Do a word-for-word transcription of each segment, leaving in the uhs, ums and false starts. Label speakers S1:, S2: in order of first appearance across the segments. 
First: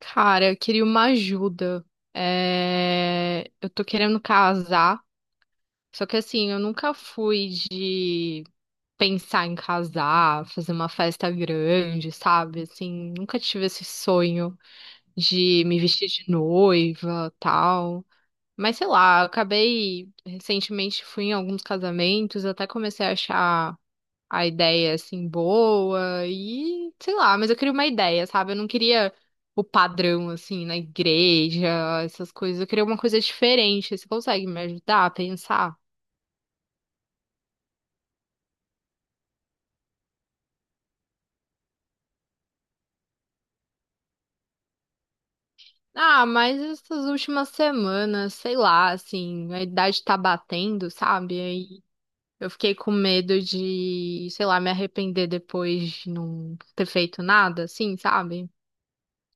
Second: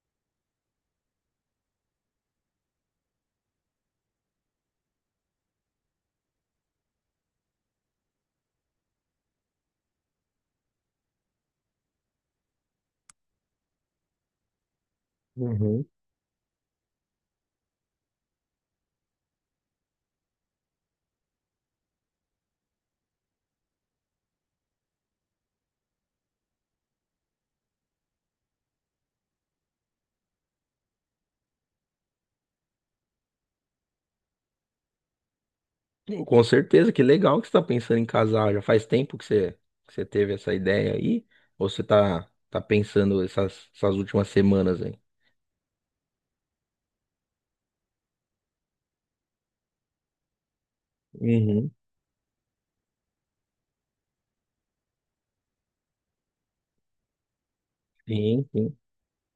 S1: Cara, eu queria uma ajuda. É, eu tô querendo casar, só que assim, eu nunca fui de pensar em casar, fazer uma festa grande, sabe? Assim, nunca tive esse sonho de me
S2: Uhum.
S1: vestir de noiva, tal. Mas sei lá, eu acabei recentemente fui em alguns casamentos, eu até comecei a achar a ideia assim boa e sei lá, mas eu queria uma ideia, sabe? Eu não queria o padrão assim na igreja, essas coisas. Eu queria uma coisa diferente. Você consegue me ajudar a pensar?
S2: Com certeza, que legal que você está pensando em casar. Já faz tempo que você, que você teve essa ideia aí? Ou você tá, tá pensando essas, essas últimas semanas aí?
S1: Ah, mas essas últimas semanas, sei lá, assim, a idade tá batendo, sabe?
S2: Uhum.
S1: Aí eu fiquei com medo de, sei lá, me arrepender depois de não ter feito nada, assim,
S2: Sim,
S1: sabe?
S2: sim,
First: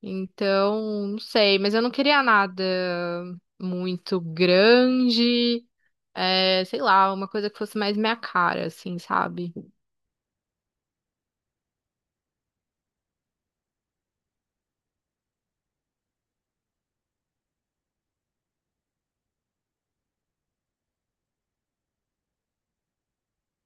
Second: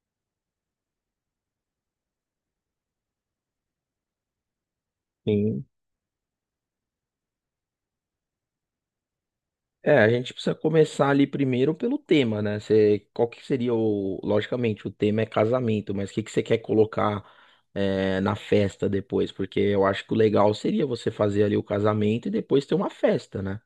S1: Então, não sei, mas eu não queria nada muito
S2: sim.
S1: grande. É, sei lá, uma coisa que fosse mais minha cara, assim, sabe?
S2: É, a gente precisa começar ali primeiro pelo tema, né? Você, qual que seria o. Logicamente, o tema é casamento, mas o que que você quer colocar é, na festa depois? Porque eu acho que o legal seria você fazer ali o casamento e depois ter uma festa, né?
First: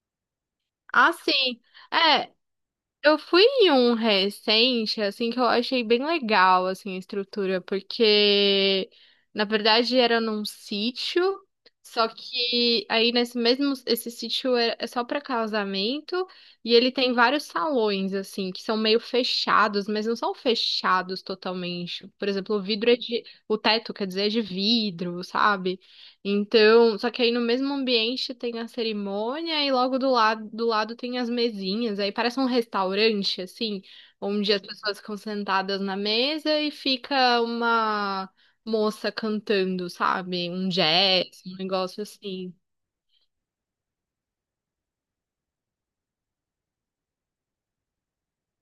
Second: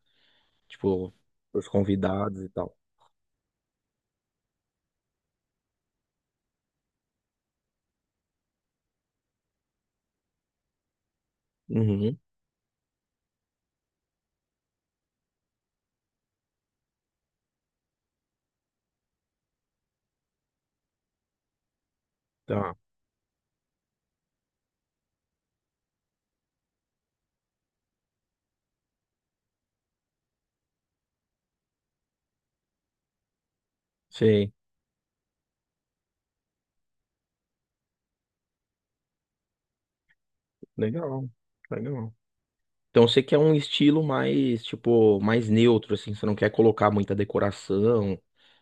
S2: Tipo,
S1: Ah, sim.
S2: os
S1: É,
S2: convidados e tal.
S1: eu fui em um recente, assim, que eu achei bem legal, assim, a estrutura, porque, na verdade, era num sítio, só
S2: Uhum.
S1: que aí nesse mesmo, esse sítio é é só pra casamento, e ele tem vários salões, assim, que são meio fechados, mas não são fechados totalmente. Por exemplo, o
S2: Tá.
S1: vidro é de, o teto, quer dizer, é de vidro, sabe? Então, só que aí no mesmo ambiente tem a cerimônia e logo do lado, do lado tem as mesinhas. Aí parece um restaurante, assim,
S2: Sei.
S1: onde as pessoas ficam sentadas na mesa e fica uma moça cantando, sabe? Um
S2: Legal,
S1: jazz, um negócio
S2: legal.
S1: assim.
S2: Então você quer um estilo mais, tipo, mais neutro, assim, você não quer colocar muita decoração,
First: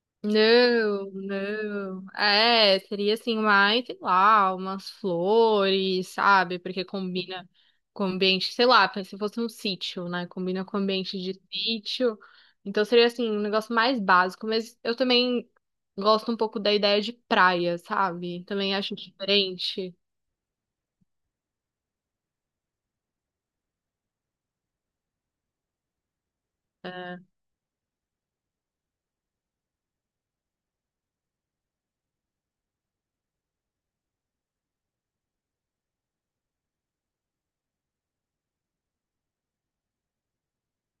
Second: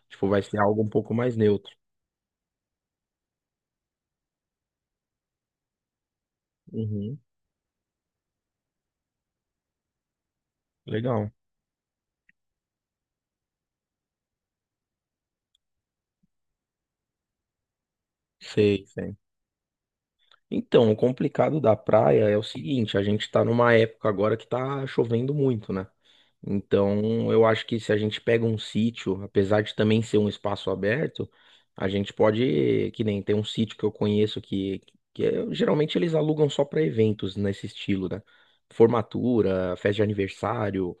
S2: tipo, vai ser algo um
S1: Não,
S2: pouco mais neutro.
S1: não. É, seria assim, mais, sei lá, umas flores, sabe? Porque
S2: Uhum.
S1: combina com o ambiente, sei lá, se fosse um sítio, né? Combina com o ambiente
S2: Legal.
S1: de sítio. Então seria assim, um negócio mais básico, mas eu também gosto um pouco da ideia de praia, sabe? Também
S2: Sei,
S1: acho
S2: sei.
S1: diferente.
S2: Então, o complicado da praia é o seguinte, a gente tá numa época agora que tá chovendo muito, né?
S1: É.
S2: Então, eu acho que se a gente pega um sítio, apesar de também ser um espaço aberto, a gente pode, que nem tem um sítio que eu conheço que, que é- geralmente eles alugam só para eventos nesse estilo, né? Formatura, festa de aniversário,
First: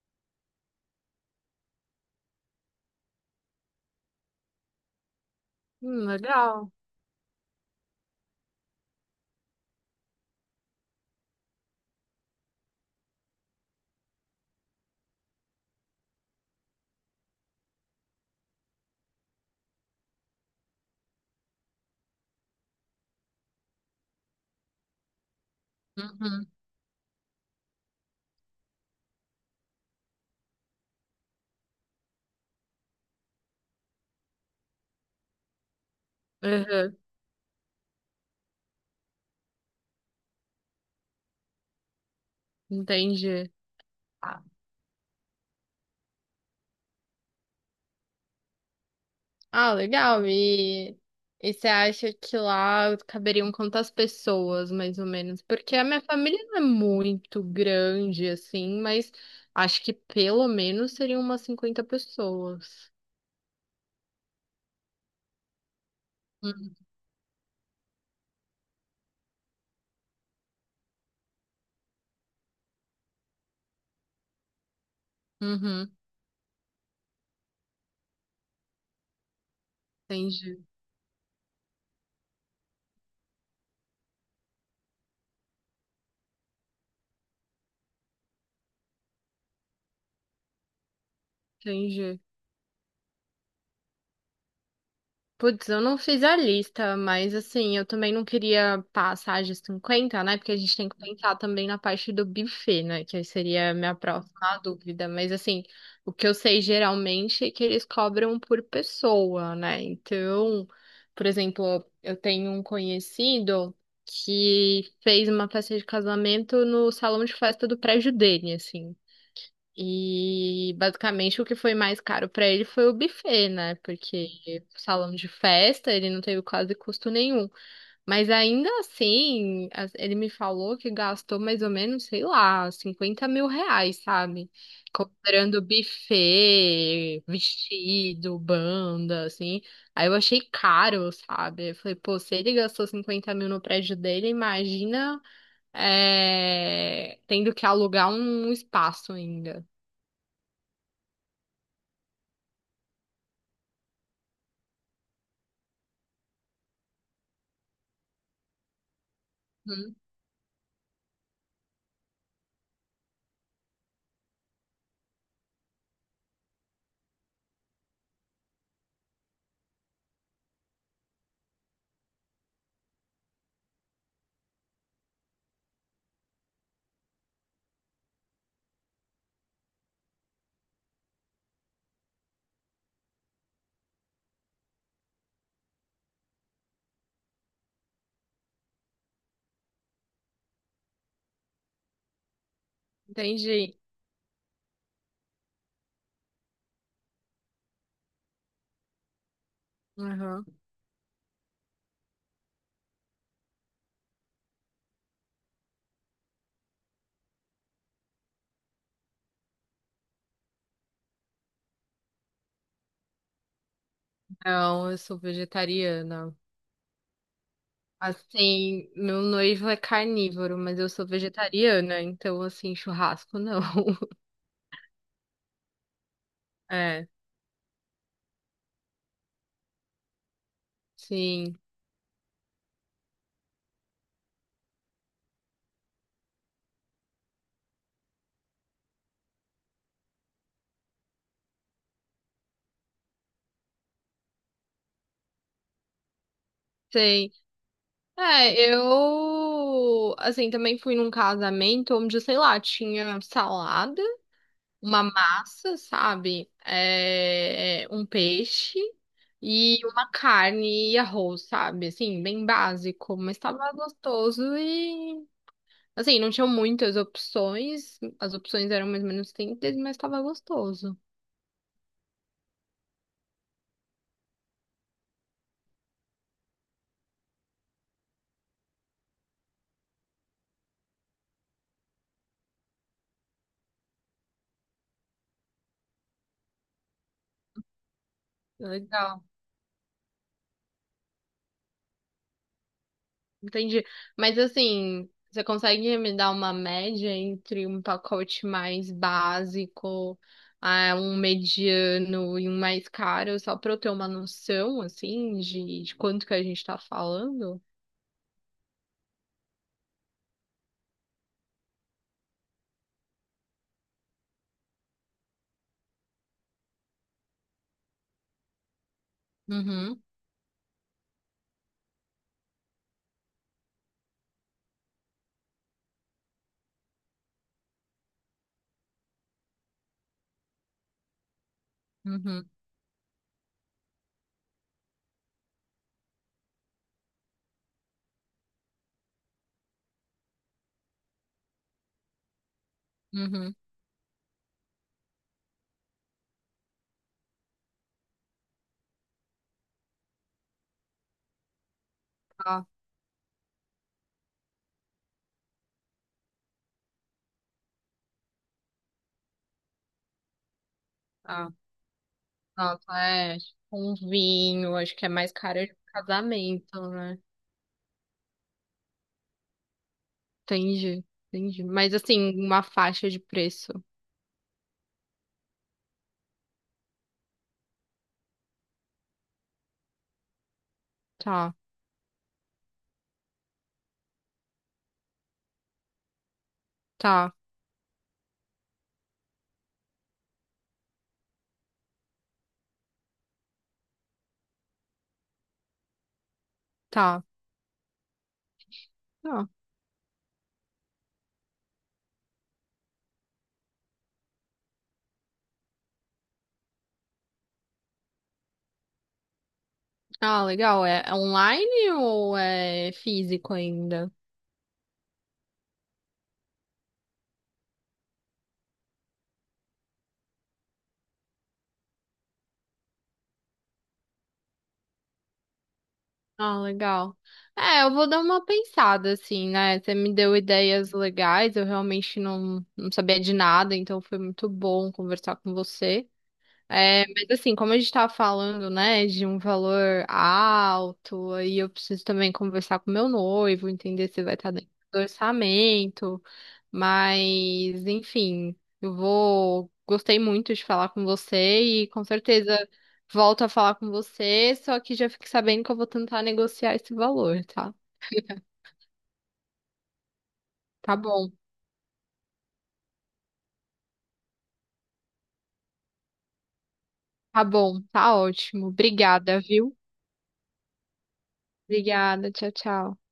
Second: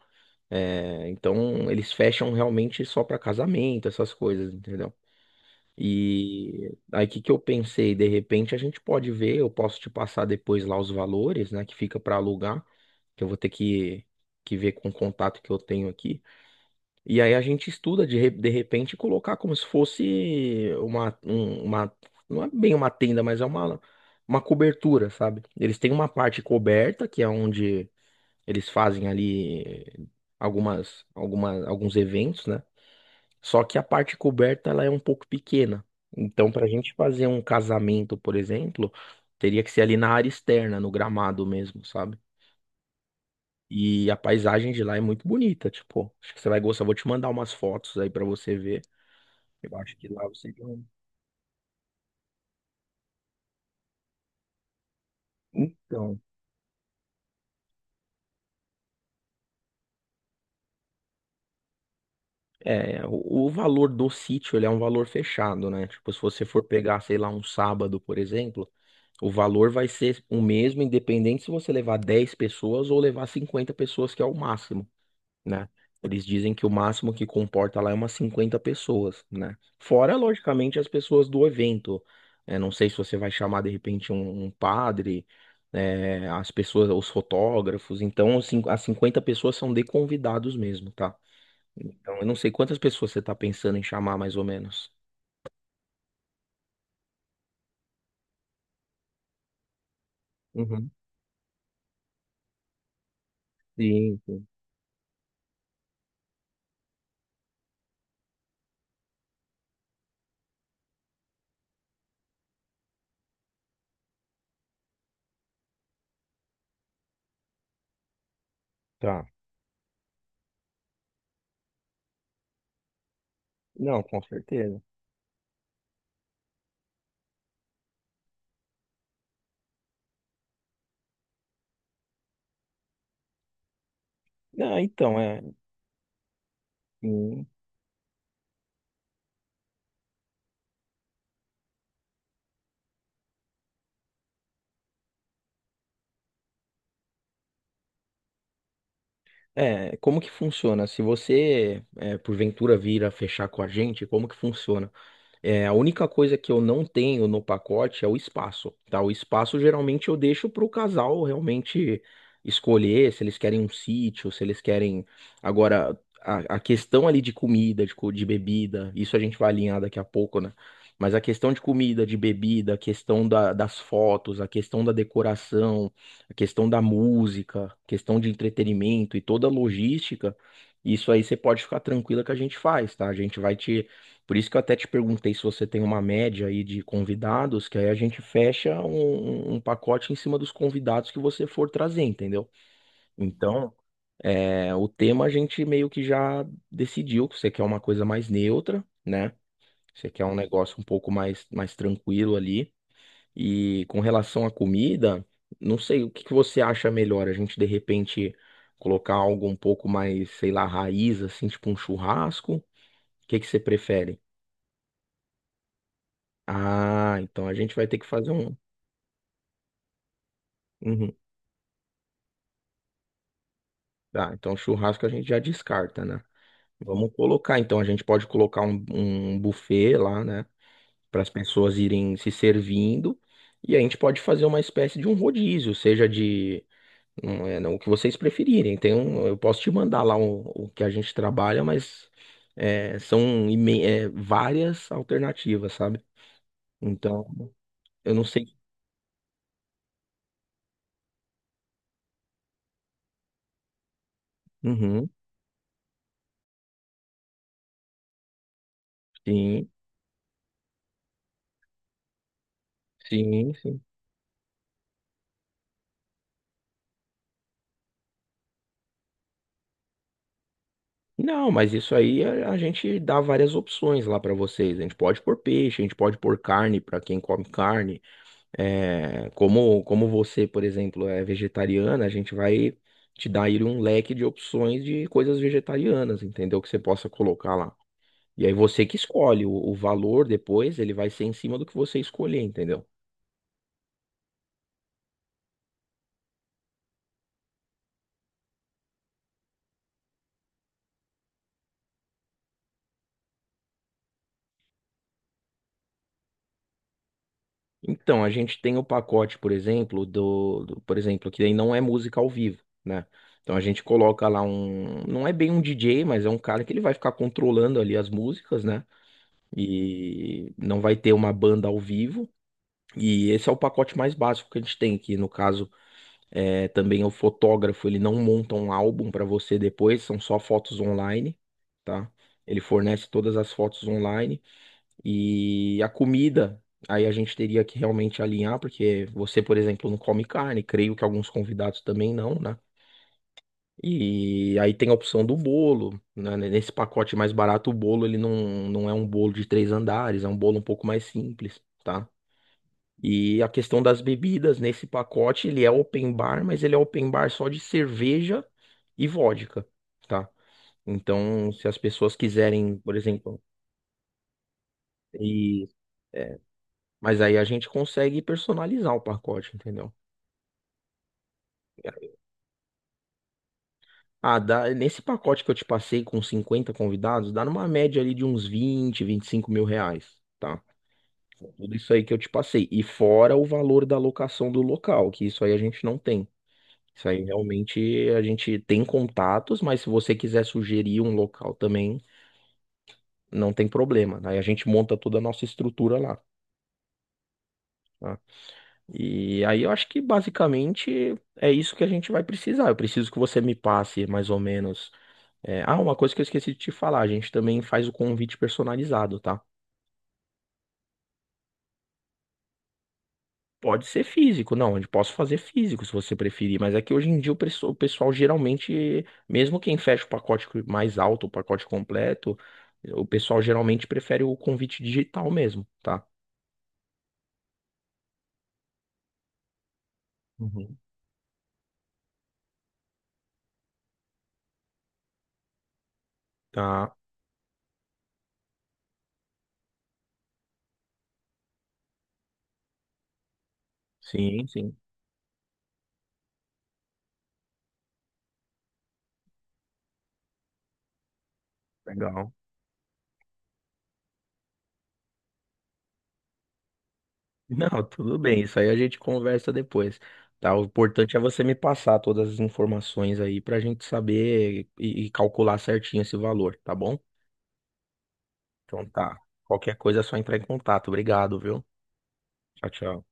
S2: é, então eles fecham realmente só para casamento, essas coisas, entendeu?
S1: Hum, legal.
S2: E aí, o que que eu pensei? De repente, a gente pode ver, eu posso te passar depois lá os valores, né, que fica para alugar, que eu vou ter que, que ver com o contato que eu tenho aqui. E aí a gente estuda de, re- de repente colocar como se fosse uma, um- uma, não é bem uma tenda, mas é uma, uma cobertura, sabe? Eles têm uma parte
S1: Uhum.
S2: coberta, que é onde eles fazem ali algumas, alguma, alguns eventos, né? Só que a parte coberta ela é um pouco pequena. Então, para a gente
S1: Uhum.
S2: fazer um casamento, por exemplo, teria que ser ali na área externa, no gramado mesmo, sabe?
S1: Entendi.
S2: E a paisagem de lá é muito bonita, tipo, acho que você vai gostar. Vou te mandar umas fotos aí para você ver.
S1: Ah,
S2: Eu acho que lá
S1: legal.
S2: você ganha.
S1: E, e você acha que lá caberiam quantas pessoas, mais ou menos? Porque a minha
S2: Então,
S1: família não é muito grande, assim, mas acho que pelo menos seriam umas cinquenta pessoas.
S2: é, o, o valor do sítio, ele é um valor fechado, né? Tipo, se você for
S1: Hum,
S2: pegar, sei lá, um sábado, por exemplo, o valor vai ser o mesmo, independente se você levar dez pessoas ou levar cinquenta pessoas, que é o máximo. Né?
S1: Uhum,
S2: Eles dizem que o máximo que comporta lá é umas cinquenta pessoas, né? Fora,
S1: entendi,
S2: logicamente, as pessoas do evento. É, não sei se você vai chamar de repente um, um padre, é, as pessoas, os fotógrafos. Então, os cin- as cinquenta pessoas são de convidados mesmo, tá? Então,
S1: entendi.
S2: eu não sei quantas pessoas você tá pensando em chamar mais ou menos.
S1: Putz, eu não fiz a lista, mas assim, eu também não queria passar de cinquenta, né? Porque a gente tem
S2: Uhum.
S1: que pensar também na parte do buffet, né? Que aí seria a minha
S2: Sim, sim.
S1: próxima dúvida. Mas assim, o que eu sei geralmente é que eles cobram por pessoa, né? Então, por exemplo, eu tenho um conhecido que fez uma festa de casamento no salão de festa do prédio dele, assim.
S2: Tá.
S1: E basicamente o que foi mais caro para ele foi o buffet, né?
S2: Não, com
S1: Porque
S2: certeza.
S1: salão de festa ele não teve quase custo nenhum. Mas ainda assim, as- ele me falou que gastou mais ou menos, sei lá, cinquenta mil reais, sabe?
S2: Não, então, é,
S1: Comprando buffet,
S2: sim.
S1: vestido, banda, assim. Aí eu achei caro, sabe? Eu falei, pô, se ele gastou cinquenta mil no prédio dele, imagina, é, tendo que alugar um espaço ainda.
S2: É, como que funciona? Se você, é, porventura vir a fechar com a gente, como que funciona? É, a única coisa que eu não tenho no pacote é o espaço, tá? O espaço geralmente eu deixo para o casal realmente escolher se eles querem um sítio, se eles querem. Agora, a, a questão ali de comida, de, co- de bebida, isso a gente vai alinhar daqui a pouco, né? Mas a questão de comida, de bebida, a questão da- das fotos, a questão da decoração, a questão da música, a questão de entretenimento e toda a logística, isso aí você pode ficar tranquila que a gente faz, tá? A gente vai te por isso que eu até te perguntei se você tem uma média aí de convidados, que aí a gente fecha um, um um pacote em cima dos convidados que você for trazer, entendeu? Então,
S1: Entendi.
S2: é, o tema a gente meio que já decidiu que você quer uma coisa mais neutra, né? Você quer um
S1: Uhum.
S2: negócio um pouco mais, mais tranquilo ali. E com relação à comida, não sei o que que você acha melhor, a gente de repente colocar algo um pouco mais, sei lá, raiz, assim, tipo um churrasco. O que que você prefere?
S1: Não, eu sou vegetariana.
S2: Ah, então a gente vai ter que fazer um.
S1: Assim, meu noivo é carnívoro, mas eu sou
S2: Uhum.
S1: vegetariana, então, assim, churrasco não.
S2: Tá, então churrasco a gente já descarta, né?
S1: É,
S2: Vamos colocar, então a gente pode colocar um, um buffet lá, né? Para as
S1: sim,
S2: pessoas irem se servindo. E a gente pode fazer uma espécie de um rodízio, seja de. Não é, não, o que vocês preferirem. Tem um, eu posso te mandar lá o, o que a gente trabalha, mas é, são imen- é, várias alternativas, sabe? Então,
S1: sei.
S2: eu não sei.
S1: É, eu, assim, também fui num casamento onde, sei lá, tinha salada, uma
S2: Uhum,
S1: massa, sabe? É, é, um peixe
S2: sim,
S1: e uma carne e arroz, sabe? Assim, bem básico, mas
S2: sim,
S1: tava
S2: sim.
S1: gostoso. Assim, não tinha muitas opções, as opções eram mais ou menos simples, mas tava gostoso.
S2: Não, mas isso aí a a gente dá várias opções lá para vocês. A gente pode pôr peixe, a gente pode pôr carne para quem come carne. É, como, como você, por exemplo, é vegetariana, a gente vai te dar aí um leque de opções de coisas vegetarianas, entendeu? Que você possa colocar lá. E aí você que
S1: Legal,
S2: escolhe o, o valor depois, ele vai ser em cima do que você escolher, entendeu?
S1: entendi. Mas assim, você consegue me dar uma média entre um pacote mais básico, ah, um mediano e um mais caro, só pra eu ter uma noção, assim, de, de quanto que a gente tá falando?
S2: Então, a gente tem o pacote, por exemplo, do, do- por exemplo, que aí não é música ao vivo, né? Então a gente coloca lá um, não é bem um D J, mas é um cara que ele vai ficar controlando ali as músicas, né?
S1: Uhum,
S2: E não vai ter uma banda ao vivo. E esse é o pacote mais básico que a gente tem, que no caso é também é o fotógrafo, ele não monta um álbum para você depois, são só fotos online, tá?
S1: uhum,
S2: Ele fornece todas as fotos online. E a comida, aí a gente teria que realmente alinhar, porque você, por exemplo, não come carne, creio que alguns convidados também não, né?
S1: uhum.
S2: E aí tem a opção do bolo, né? Nesse pacote mais barato, o bolo ele não, não é um bolo de três andares, é um bolo um pouco mais simples, tá?
S1: Tá,
S2: E a questão das bebidas, nesse pacote ele é open bar, mas ele é open bar só de cerveja e vodka, tá? Então,
S1: tá.
S2: se as pessoas quiserem,
S1: Nossa,
S2: por
S1: é,
S2: exemplo,
S1: tipo um vinho, acho que é mais caro
S2: e
S1: de casamento, né?
S2: mas aí a gente consegue personalizar o pacote, entendeu?
S1: Entendi, entendi. Mas assim, uma faixa de preço.
S2: Ah, dá, nesse pacote que eu te passei com cinquenta convidados, dá numa média ali de uns vinte, vinte e cinco mil reais, tá?
S1: Tá,
S2: Tudo isso aí que eu te passei. E fora o valor da locação do local, que isso aí a gente não tem. Isso aí
S1: tá,
S2: realmente a gente tem contatos, mas se você quiser sugerir um local também, não tem problema. Aí a gente monta toda a nossa estrutura lá.
S1: tá.
S2: Tá? E
S1: Ah,
S2: aí eu acho que basicamente é isso que a gente vai precisar. Eu preciso que você me passe mais ou menos. É, ah, uma coisa que eu esqueci de te falar, a gente também faz o convite personalizado, tá?
S1: ah, legal. É é online ou é físico
S2: Pode ser
S1: ainda?
S2: físico, não, eu posso fazer físico se você preferir, mas é que hoje em dia o pesso- o pessoal geralmente, mesmo quem fecha o pacote mais alto, o pacote completo, o pessoal geralmente prefere o convite digital mesmo, tá?
S1: Ah, legal. É, eu vou dar uma pensada, assim, né? Você me deu
S2: Uhum.
S1: ideias legais, eu realmente não, não sabia de nada, então foi muito bom conversar com você.
S2: Tá,
S1: É, mas assim, como a gente tava falando, né, de um valor alto, aí eu preciso também conversar com meu noivo, entender se vai
S2: sim,
S1: estar dentro
S2: sim.
S1: do orçamento, mas enfim, eu vou, gostei muito de falar com você e com
S2: Legal.
S1: certeza volto a falar com você, só que já fique sabendo que eu vou tentar negociar esse valor, tá?
S2: Não, tudo bem, isso aí a gente conversa depois, tá? O
S1: Tá
S2: importante é
S1: bom,
S2: você me passar todas as informações aí pra gente saber e, e calcular certinho esse valor, tá bom?
S1: tá bom, tá ótimo.
S2: Então tá.
S1: Obrigada,
S2: Qualquer
S1: viu?
S2: coisa é só entrar em contato. Obrigado, viu?
S1: Obrigada, tchau,
S2: Tchau,
S1: tchau.
S2: tchau.